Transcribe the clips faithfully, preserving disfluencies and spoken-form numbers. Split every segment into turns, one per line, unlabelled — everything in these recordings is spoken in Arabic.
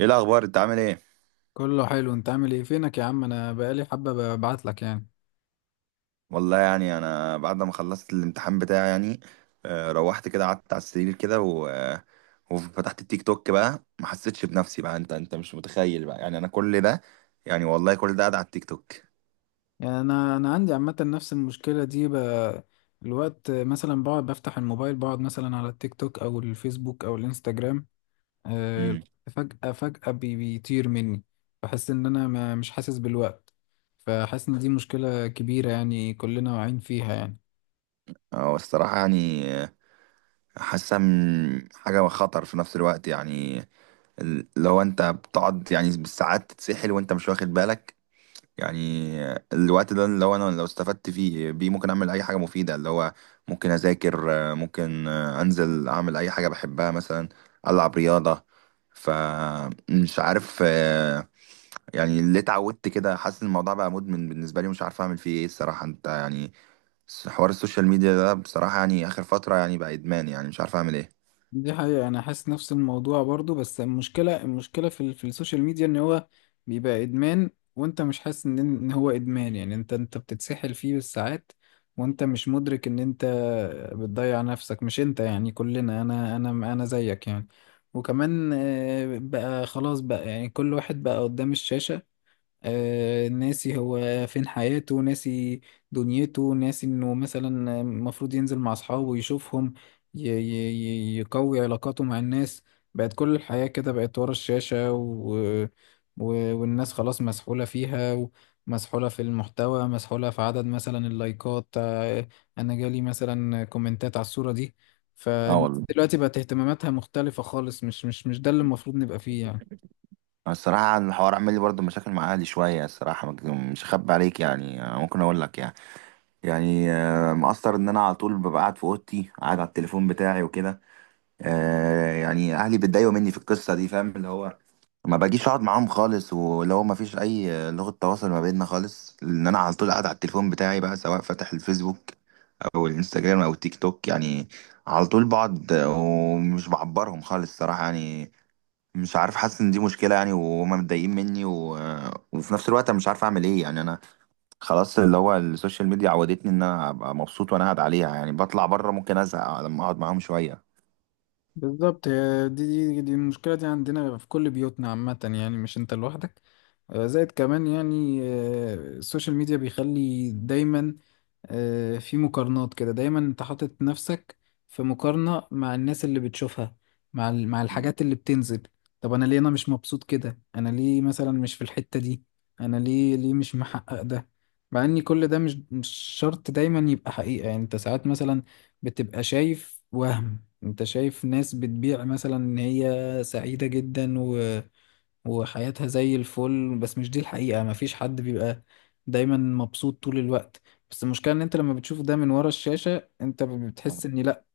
ايه الاخبار؟ انت عامل ايه؟
كله حلو، انت عامل ايه؟ فينك يا عم؟ انا بقالي حبة ببعت لك يعني.
والله يعني انا بعد ما خلصت الامتحان بتاعي يعني آه، روحت كده قعدت على السرير كده و... آه، وفتحت التيك توك بقى، ما حسيتش بنفسي بقى. انت انت مش متخيل بقى يعني انا كل ده، يعني والله كل ده قاعد على التيك توك.
يعني انا انا عندي عامة نفس المشكلة دي ب... الوقت، مثلا بقعد بفتح الموبايل، بقعد مثلا على التيك توك او الفيسبوك او الانستجرام. آه،
امم
الوقت فجأة فجأة بي- بيطير مني. بحس ان انا ما مش حاسس بالوقت. فحاسس ان دي مشكلة كبيرة، يعني كلنا واعيين فيها يعني.
هو الصراحه يعني آه، حاسه م- حاجه خطر في نفس الوقت يعني. ال- لو انت بتقعد يعني بالساعات تتسحل وانت مش واخد بالك يعني. الوقت ده اللي هو انا لو استفدت فيه بيه ممكن اعمل اي حاجه مفيده، اللي هو ممكن اذاكر، ممكن انزل اعمل اي حاجه بحبها مثلا، العب رياضه. فمش عارف، آه، يعني اللي اتعودت كده، حاسس إن الموضوع بقى مدمن بالنسبه لي، مش عارف اعمل فيه ايه الصراحه. انت يعني حوار السوشيال ميديا ده بصراحه يعني اخر فتره يعني بقى ادمان، يعني مش عارف اعمل ايه.
دي حقيقة، أنا حاسس نفس الموضوع برضو. بس المشكلة، المشكلة في, ال- في السوشيال ميديا، إن هو بيبقى إدمان، وأنت مش حاسس إن إن هو إدمان. يعني أنت أنت بتتسحل فيه بالساعات وأنت مش مدرك إن أنت بتضيع نفسك. مش أنت يعني، كلنا، أنا أنا أنا زيك يعني. وكمان آه، بقى خلاص بقى، يعني كل واحد بقى قدام الشاشة، آه، ناسي هو فين حياته، ناسي دنيته، ناسي انه مثلا المفروض ينزل مع اصحابه ويشوفهم، ي- ي- ي- يقوي علاقاته مع الناس. بقت كل الحياة كده بقت ورا الشاشة و... و... والناس خلاص مسحولة فيها، ومسحولة في المحتوى، مسحولة في عدد مثلا اللايكات. آه، انا جالي مثلا كومنتات على الصورة دي. مم.
اه والله.
فدلوقتي بقت اهتماماتها مختلفة خالص. مش مش مش ده اللي المفروض نبقى فيه يعني.
الصراحه الحوار عامل لي برضه مشاكل مع اهلي شويه الصراحه، مش هخبي عليك يعني، ممكن اقول لك يعني. يعني آه، مقصر ان انا على طول ببقى قاعد في اوضتي، قاعد على التليفون بتاعي وكده. آه، يعني اهلي بيتضايقوا مني في القصه دي، فاهم؟ اللي هو ما باجيش اقعد معاهم خالص، ولو ما فيش اي آه، لغه تواصل ما بيننا خالص، لان انا على طول قاعد على التليفون بتاعي بقى، سواء فاتح الفيسبوك او الانستجرام او التيك توك يعني. على طول بقعد آه، ومش بعبرهم خالص صراحه يعني. مش عارف، حاسس ان دي مشكله يعني، وهما متضايقين مني و... آه، وفي نفس الوقت انا مش عارف اعمل ايه يعني. انا خلاص اللي هو السوشيال ميديا عودتني ان انا ابقى مبسوط وانا قاعد عليها، يعني بطلع بره ممكن ازهق لما اقعد معاهم شويه.
بالظبط، هي دي. دي دي المشكلة دي عندنا في كل بيوتنا عامة، يعني مش انت لوحدك. آه، زائد كمان يعني، آه، السوشيال ميديا بيخلي دايما آه، في مقارنات كده. دايما انت حاطط نفسك في مقارنة مع الناس اللي بتشوفها، مع ال- مع الحاجات اللي بتنزل. طب انا ليه انا مش مبسوط كده؟ انا ليه مثلا مش في الحتة دي؟ انا ليه ليه مش محقق ده؟ مع ان كل ده مش مش شرط دايما يبقى حقيقة. يعني انت ساعات مثلا بتبقى شايف وهم. انت شايف ناس بتبيع مثلا ان هي سعيدة جدا، و... وحياتها زي الفل، بس مش دي الحقيقة. مفيش حد بيبقى دايما مبسوط طول الوقت. بس المشكلة ان انت لما بتشوف ده من ورا الشاشة، انت
آه،
بتحس ان لا،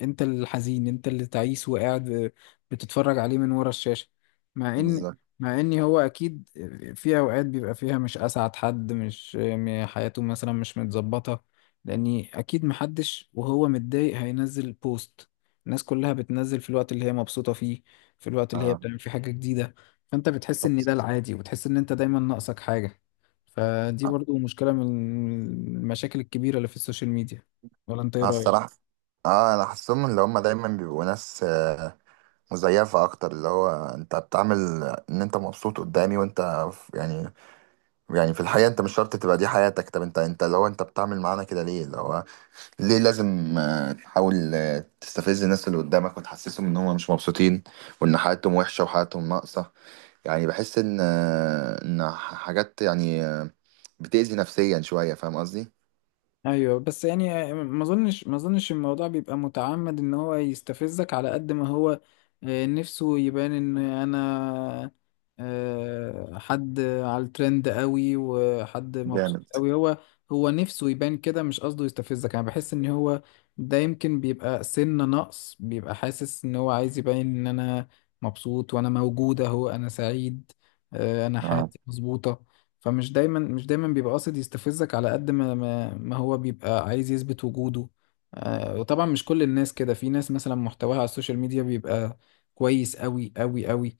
انت الحزين، انت اللي تعيس وقاعد بتتفرج عليه من ورا الشاشة. مع ان
بالظبط.
مع ان هو اكيد في اوقات بيبقى فيها مش اسعد حد، مش م- حياته مثلا مش متظبطة، لاني اكيد محدش وهو متضايق هينزل بوست. الناس كلها بتنزل في الوقت اللي هي مبسوطة فيه، في الوقت اللي هي
اه
بتعمل فيه حاجة جديدة. فانت بتحس ان
بس.
ده العادي، وبتحس ان انت دايما ناقصك حاجة. فدي برضو مشكلة من المشاكل الكبيرة اللي في السوشيال ميديا، ولا انت ايه
اه الصراحة،
رأيك؟
اه انا حاسسهم اللي هم دايما بيبقوا ناس آه، مزيفة اكتر، اللي هو انت بتعمل ان انت مبسوط قدامي وانت ف- يعني، يعني في الحقيقة انت مش شرط تبقى دي حياتك. طب انت انت اللي هو انت بتعمل معانا كده ليه؟ اللي هو ليه لازم آه، تحاول آه، تستفز الناس اللي قدامك وتحسسهم ان هم مش مبسوطين، وان حياتهم وحشة وحياتهم ناقصة؟ يعني بحس ان آه، ان حاجات يعني آه، بتأذي نفسيا شوية، فاهم قصدي؟
ايوه، بس يعني ما اظنش ما اظنش الموضوع بيبقى متعمد ان هو يستفزك، على قد ما هو آه، نفسه يبان ان انا آه، حد على الترند قوي، وحد مبسوط
جامد.
قوي. هو هو نفسه يبان كده، مش قصده يستفزك. انا بحس ان هو ده يمكن بيبقى سنة نقص، بيبقى حاسس ان هو عايز يبين ان انا مبسوط، وانا موجود اهو، انا سعيد، آه، انا
اه.
حياتي مظبوطة. فمش دايما، مش دايما بيبقى قاصد يستفزك، على قد ما ما ما هو بيبقى عايز يثبت وجوده. آه، وطبعا مش كل الناس كده، في ناس مثلا محتواها على السوشيال ميديا بيبقى كويس قوي. قوي قوي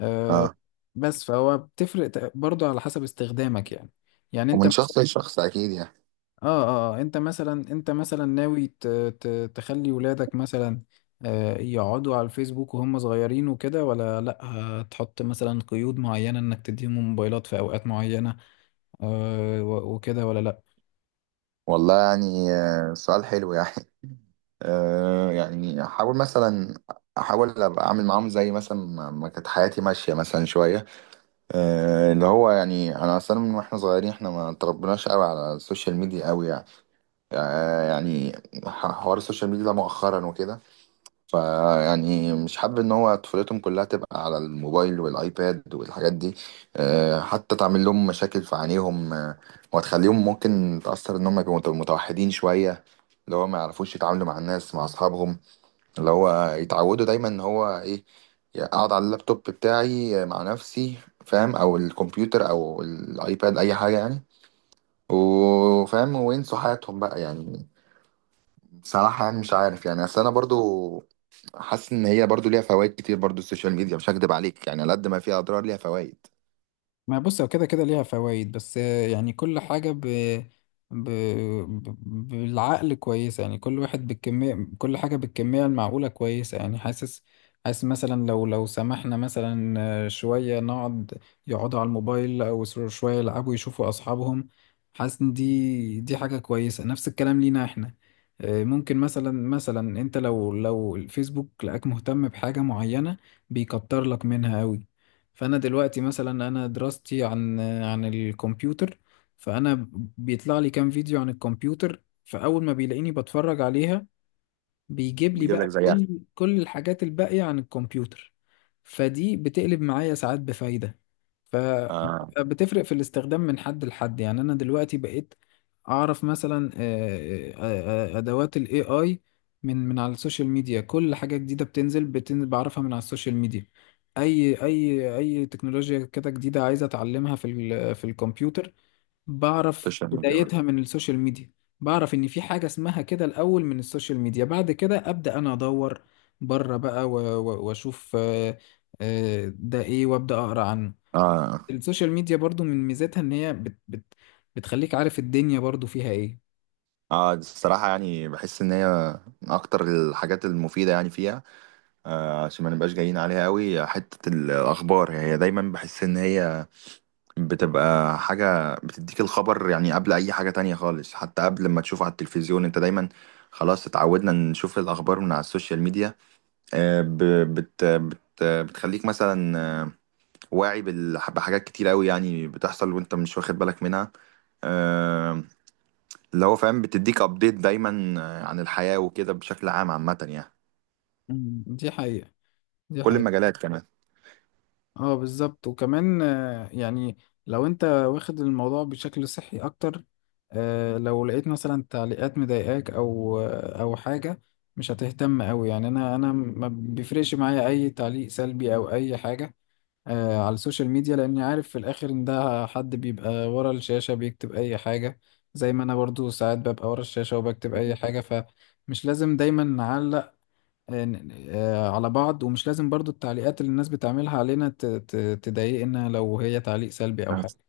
آه،
اه،
بس، فهو بتفرق ت- برضه على حسب استخدامك يعني. يعني انت
ومن
مثلا،
شخص لشخص اكيد يعني.
اه. اه، آه، انت مثلا، انت مثلا ناوي ت- ت- تخلي ولادك مثلا آه، يقعدوا على الفيسبوك وهم صغيرين وكده، ولا لا هتحط مثلا قيود معينة انك تديهم موبايلات في اوقات معينة آه، و- وكده، ولا لا؟
والله يعني آه، سؤال حلو يعني. آه يعني احاول مثلا، احاول ابقى اعمل معاهم زي مثلا ما ما كانت حياتي ماشية مثلا شوية. آه، اللي هو يعني انا اصلا من واحنا صغيرين احنا ما اتربناش قوي على السوشيال ميديا قوي يعني. آه، يعني ح- حوار السوشيال ميديا ده مؤخرا وكده. فيعني مش حابب ان هو طفولتهم كلها تبقى على الموبايل والايباد والحاجات دي. آه، حتى تعمل لهم مشاكل في عينيهم. آه، وهتخليهم ممكن تأثر ان هم يبقوا مت- متوحدين شوية، اللي هو ما يعرفوش يتعاملوا مع الناس مع اصحابهم. اللي هو يتعودوا دايما ان هو ايه، اقعد على اللابتوب بتاعي مع نفسي، فاهم؟ او الكمبيوتر او الايباد اي حاجه يعني، وفاهم، وينسوا حياتهم بقى يعني. بصراحه يعني مش عارف يعني، اصل انا برضو حاسس ان هي برضو ليها فوائد كتير برضو السوشيال ميديا، مش هكدب عليك يعني، على قد ما فيها اضرار ليها فوائد.
ما بص، هو كده كده ليها فوائد، بس آه، يعني كل حاجة ب... ب... ب... بالعقل كويسة. يعني كل واحد بالكمية، كل حاجة بالكمية المعقولة كويسة. يعني حاسس حاسس مثلا، لو لو سمحنا مثلا آه، شوية، نقعد، يقعدوا على الموبايل، أو سو- شوية يلعبوا يشوفوا أصحابهم. حاسس إن دي دي حاجة كويسة. نفس الكلام لينا إحنا. آه، ممكن مثلا، مثلا أنت لو لو الفيسبوك لقاك مهتم بحاجة معينة، بيكتر لك منها أوي. فانا دلوقتي مثلا، انا دراستي عن عن الكمبيوتر، فانا بيطلع لي كام فيديو عن الكمبيوتر، فاول ما بيلاقيني بتفرج عليها، بيجيب لي
بيجيب
بقى
لك زيها.
كل كل الحاجات الباقية عن الكمبيوتر. فدي بتقلب معايا ساعات بفايدة.
اه.
فبتفرق في الاستخدام من حد لحد يعني. أنا دلوقتي بقيت أعرف مثلا، آه، آه، آه، أدوات ال إيه آي من من على السوشيال ميديا. كل حاجة جديدة بتنزل بتنزل بعرفها من على السوشيال ميديا. أي أي أي تكنولوجيا كده جديدة عايزة أتعلمها في ال- في الكمبيوتر، بعرف
السوشيال ميديا بس.
بدايتها من السوشيال ميديا. بعرف ان في حاجة اسمها كده الاول من السوشيال ميديا، بعد كده ابدا انا ادور بره بقى و- و- واشوف آه، آه، ده ايه، وابدا اقرا عنه.
اه،
السوشيال ميديا برضو من ميزاتها ان هي بت بت بتخليك عارف الدنيا برضو فيها ايه.
اه الصراحه يعني بحس ان هي من اكتر الحاجات المفيده يعني فيها آه، عشان ما نبقاش جايين عليها قوي، حتة الأخبار يعني هي دايما بحس إن هي بتبقى حاجة بتديك الخبر يعني قبل أي حاجة تانية خالص، حتى قبل ما تشوفه على التلفزيون. أنت دايما خلاص اتعودنا نشوف الأخبار من على السوشيال ميديا. آه، ب- بت بت بتخليك مثلا آه، واعي بال- بحاجات كتير قوي يعني بتحصل وأنت مش واخد بالك منها. آه، اللي هو فاهم، بتديك أبديت دايما آه، عن الحياة وكده بشكل عام عامة يعني.
مم. دي حقيقة، دي
كل
حقيقة
المجالات كمان.
اه بالظبط. وكمان آه، يعني لو انت واخد الموضوع بشكل صحي اكتر، آه، لو لقيت مثلا تعليقات مضايقاك او آه، او حاجه، مش هتهتم قوي. يعني انا، انا ما بيفرقش معايا اي تعليق سلبي او اي حاجه آه، على السوشيال ميديا، لاني عارف في الاخر ان ده حد بيبقى ورا الشاشه بيكتب اي حاجه، زي ما انا برضو ساعات ببقى ورا الشاشه وبكتب اي حاجه. فمش لازم دايما نعلق آه، على بعض، ومش لازم برضو التعليقات اللي الناس بتعملها علينا ت- ت- تضايقنا لو هي تعليق سلبي او حاجة.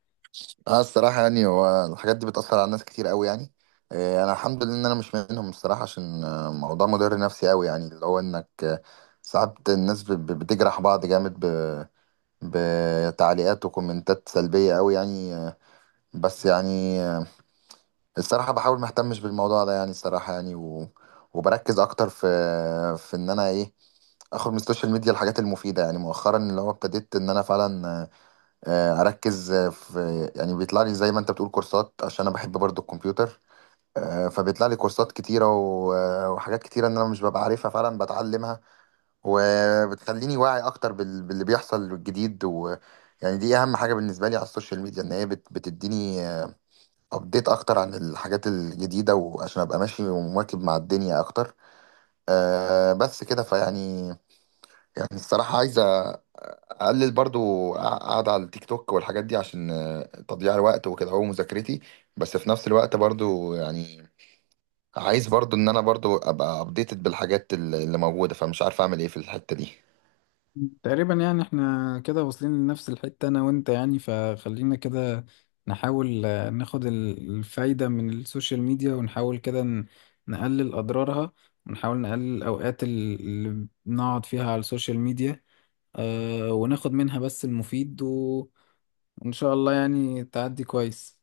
اه الصراحة يعني هو الحاجات دي بتأثر على ناس كتير قوي يعني. آه، أنا الحمد لله إن أنا مش منهم الصراحة، عشان آه، موضوع مضر نفسي قوي يعني، اللي هو إنك آه، ساعات الناس ب- ب- بتجرح بعض جامد ب- بتعليقات وكومنتات سلبية قوي يعني. آه، بس يعني آه، الصراحة بحاول ما اهتمش بالموضوع ده يعني الصراحة يعني، و... وبركز أكتر في، في إن أنا إيه، آخد من السوشيال ميديا الحاجات المفيدة يعني. مؤخرا اللي هو ابتديت إن أنا فعلا آه، آه، اركز آه، في، يعني بيطلع لي زي ما انت بتقول كورسات، عشان انا بحب برضو الكمبيوتر. آه، فبيطلع لي كورسات كتيرة و- آه، وحاجات كتيرة ان انا مش ببقى عارفها، فعلا بتعلمها وبتخليني واعي اكتر بال- باللي بيحصل الجديد. و يعني دي اهم حاجة بالنسبة لي على السوشيال ميديا، ان هي بت- بتديني ابديت اكتر عن الحاجات الجديدة، وعشان ابقى ماشي ومواكب مع الدنيا اكتر. آه، بس كده. فيعني يعني الصراحة عايز اقلل برضو قاعد على التيك توك والحاجات دي، عشان آه، تضييع الوقت وكده، هو مذاكرتي. بس في نفس الوقت برضو يعني عايز برضو ان انا برضو ابقى ابديتد بالحاجات اللي اللي موجودة، فمش عارف اعمل ايه في الحتة دي.
تقريبا يعني احنا كده واصلين لنفس الحتة، انا وانت يعني. فخلينا كده نحاول آه، ناخد ال- الفايدة من السوشيال ميديا، ونحاول كده ن- نقلل اضرارها، ونحاول نقلل الاوقات ال- اللي بنقعد فيها على السوشيال ميديا، آه، وناخد منها بس المفيد و- وان شاء الله يعني تعدي كويس.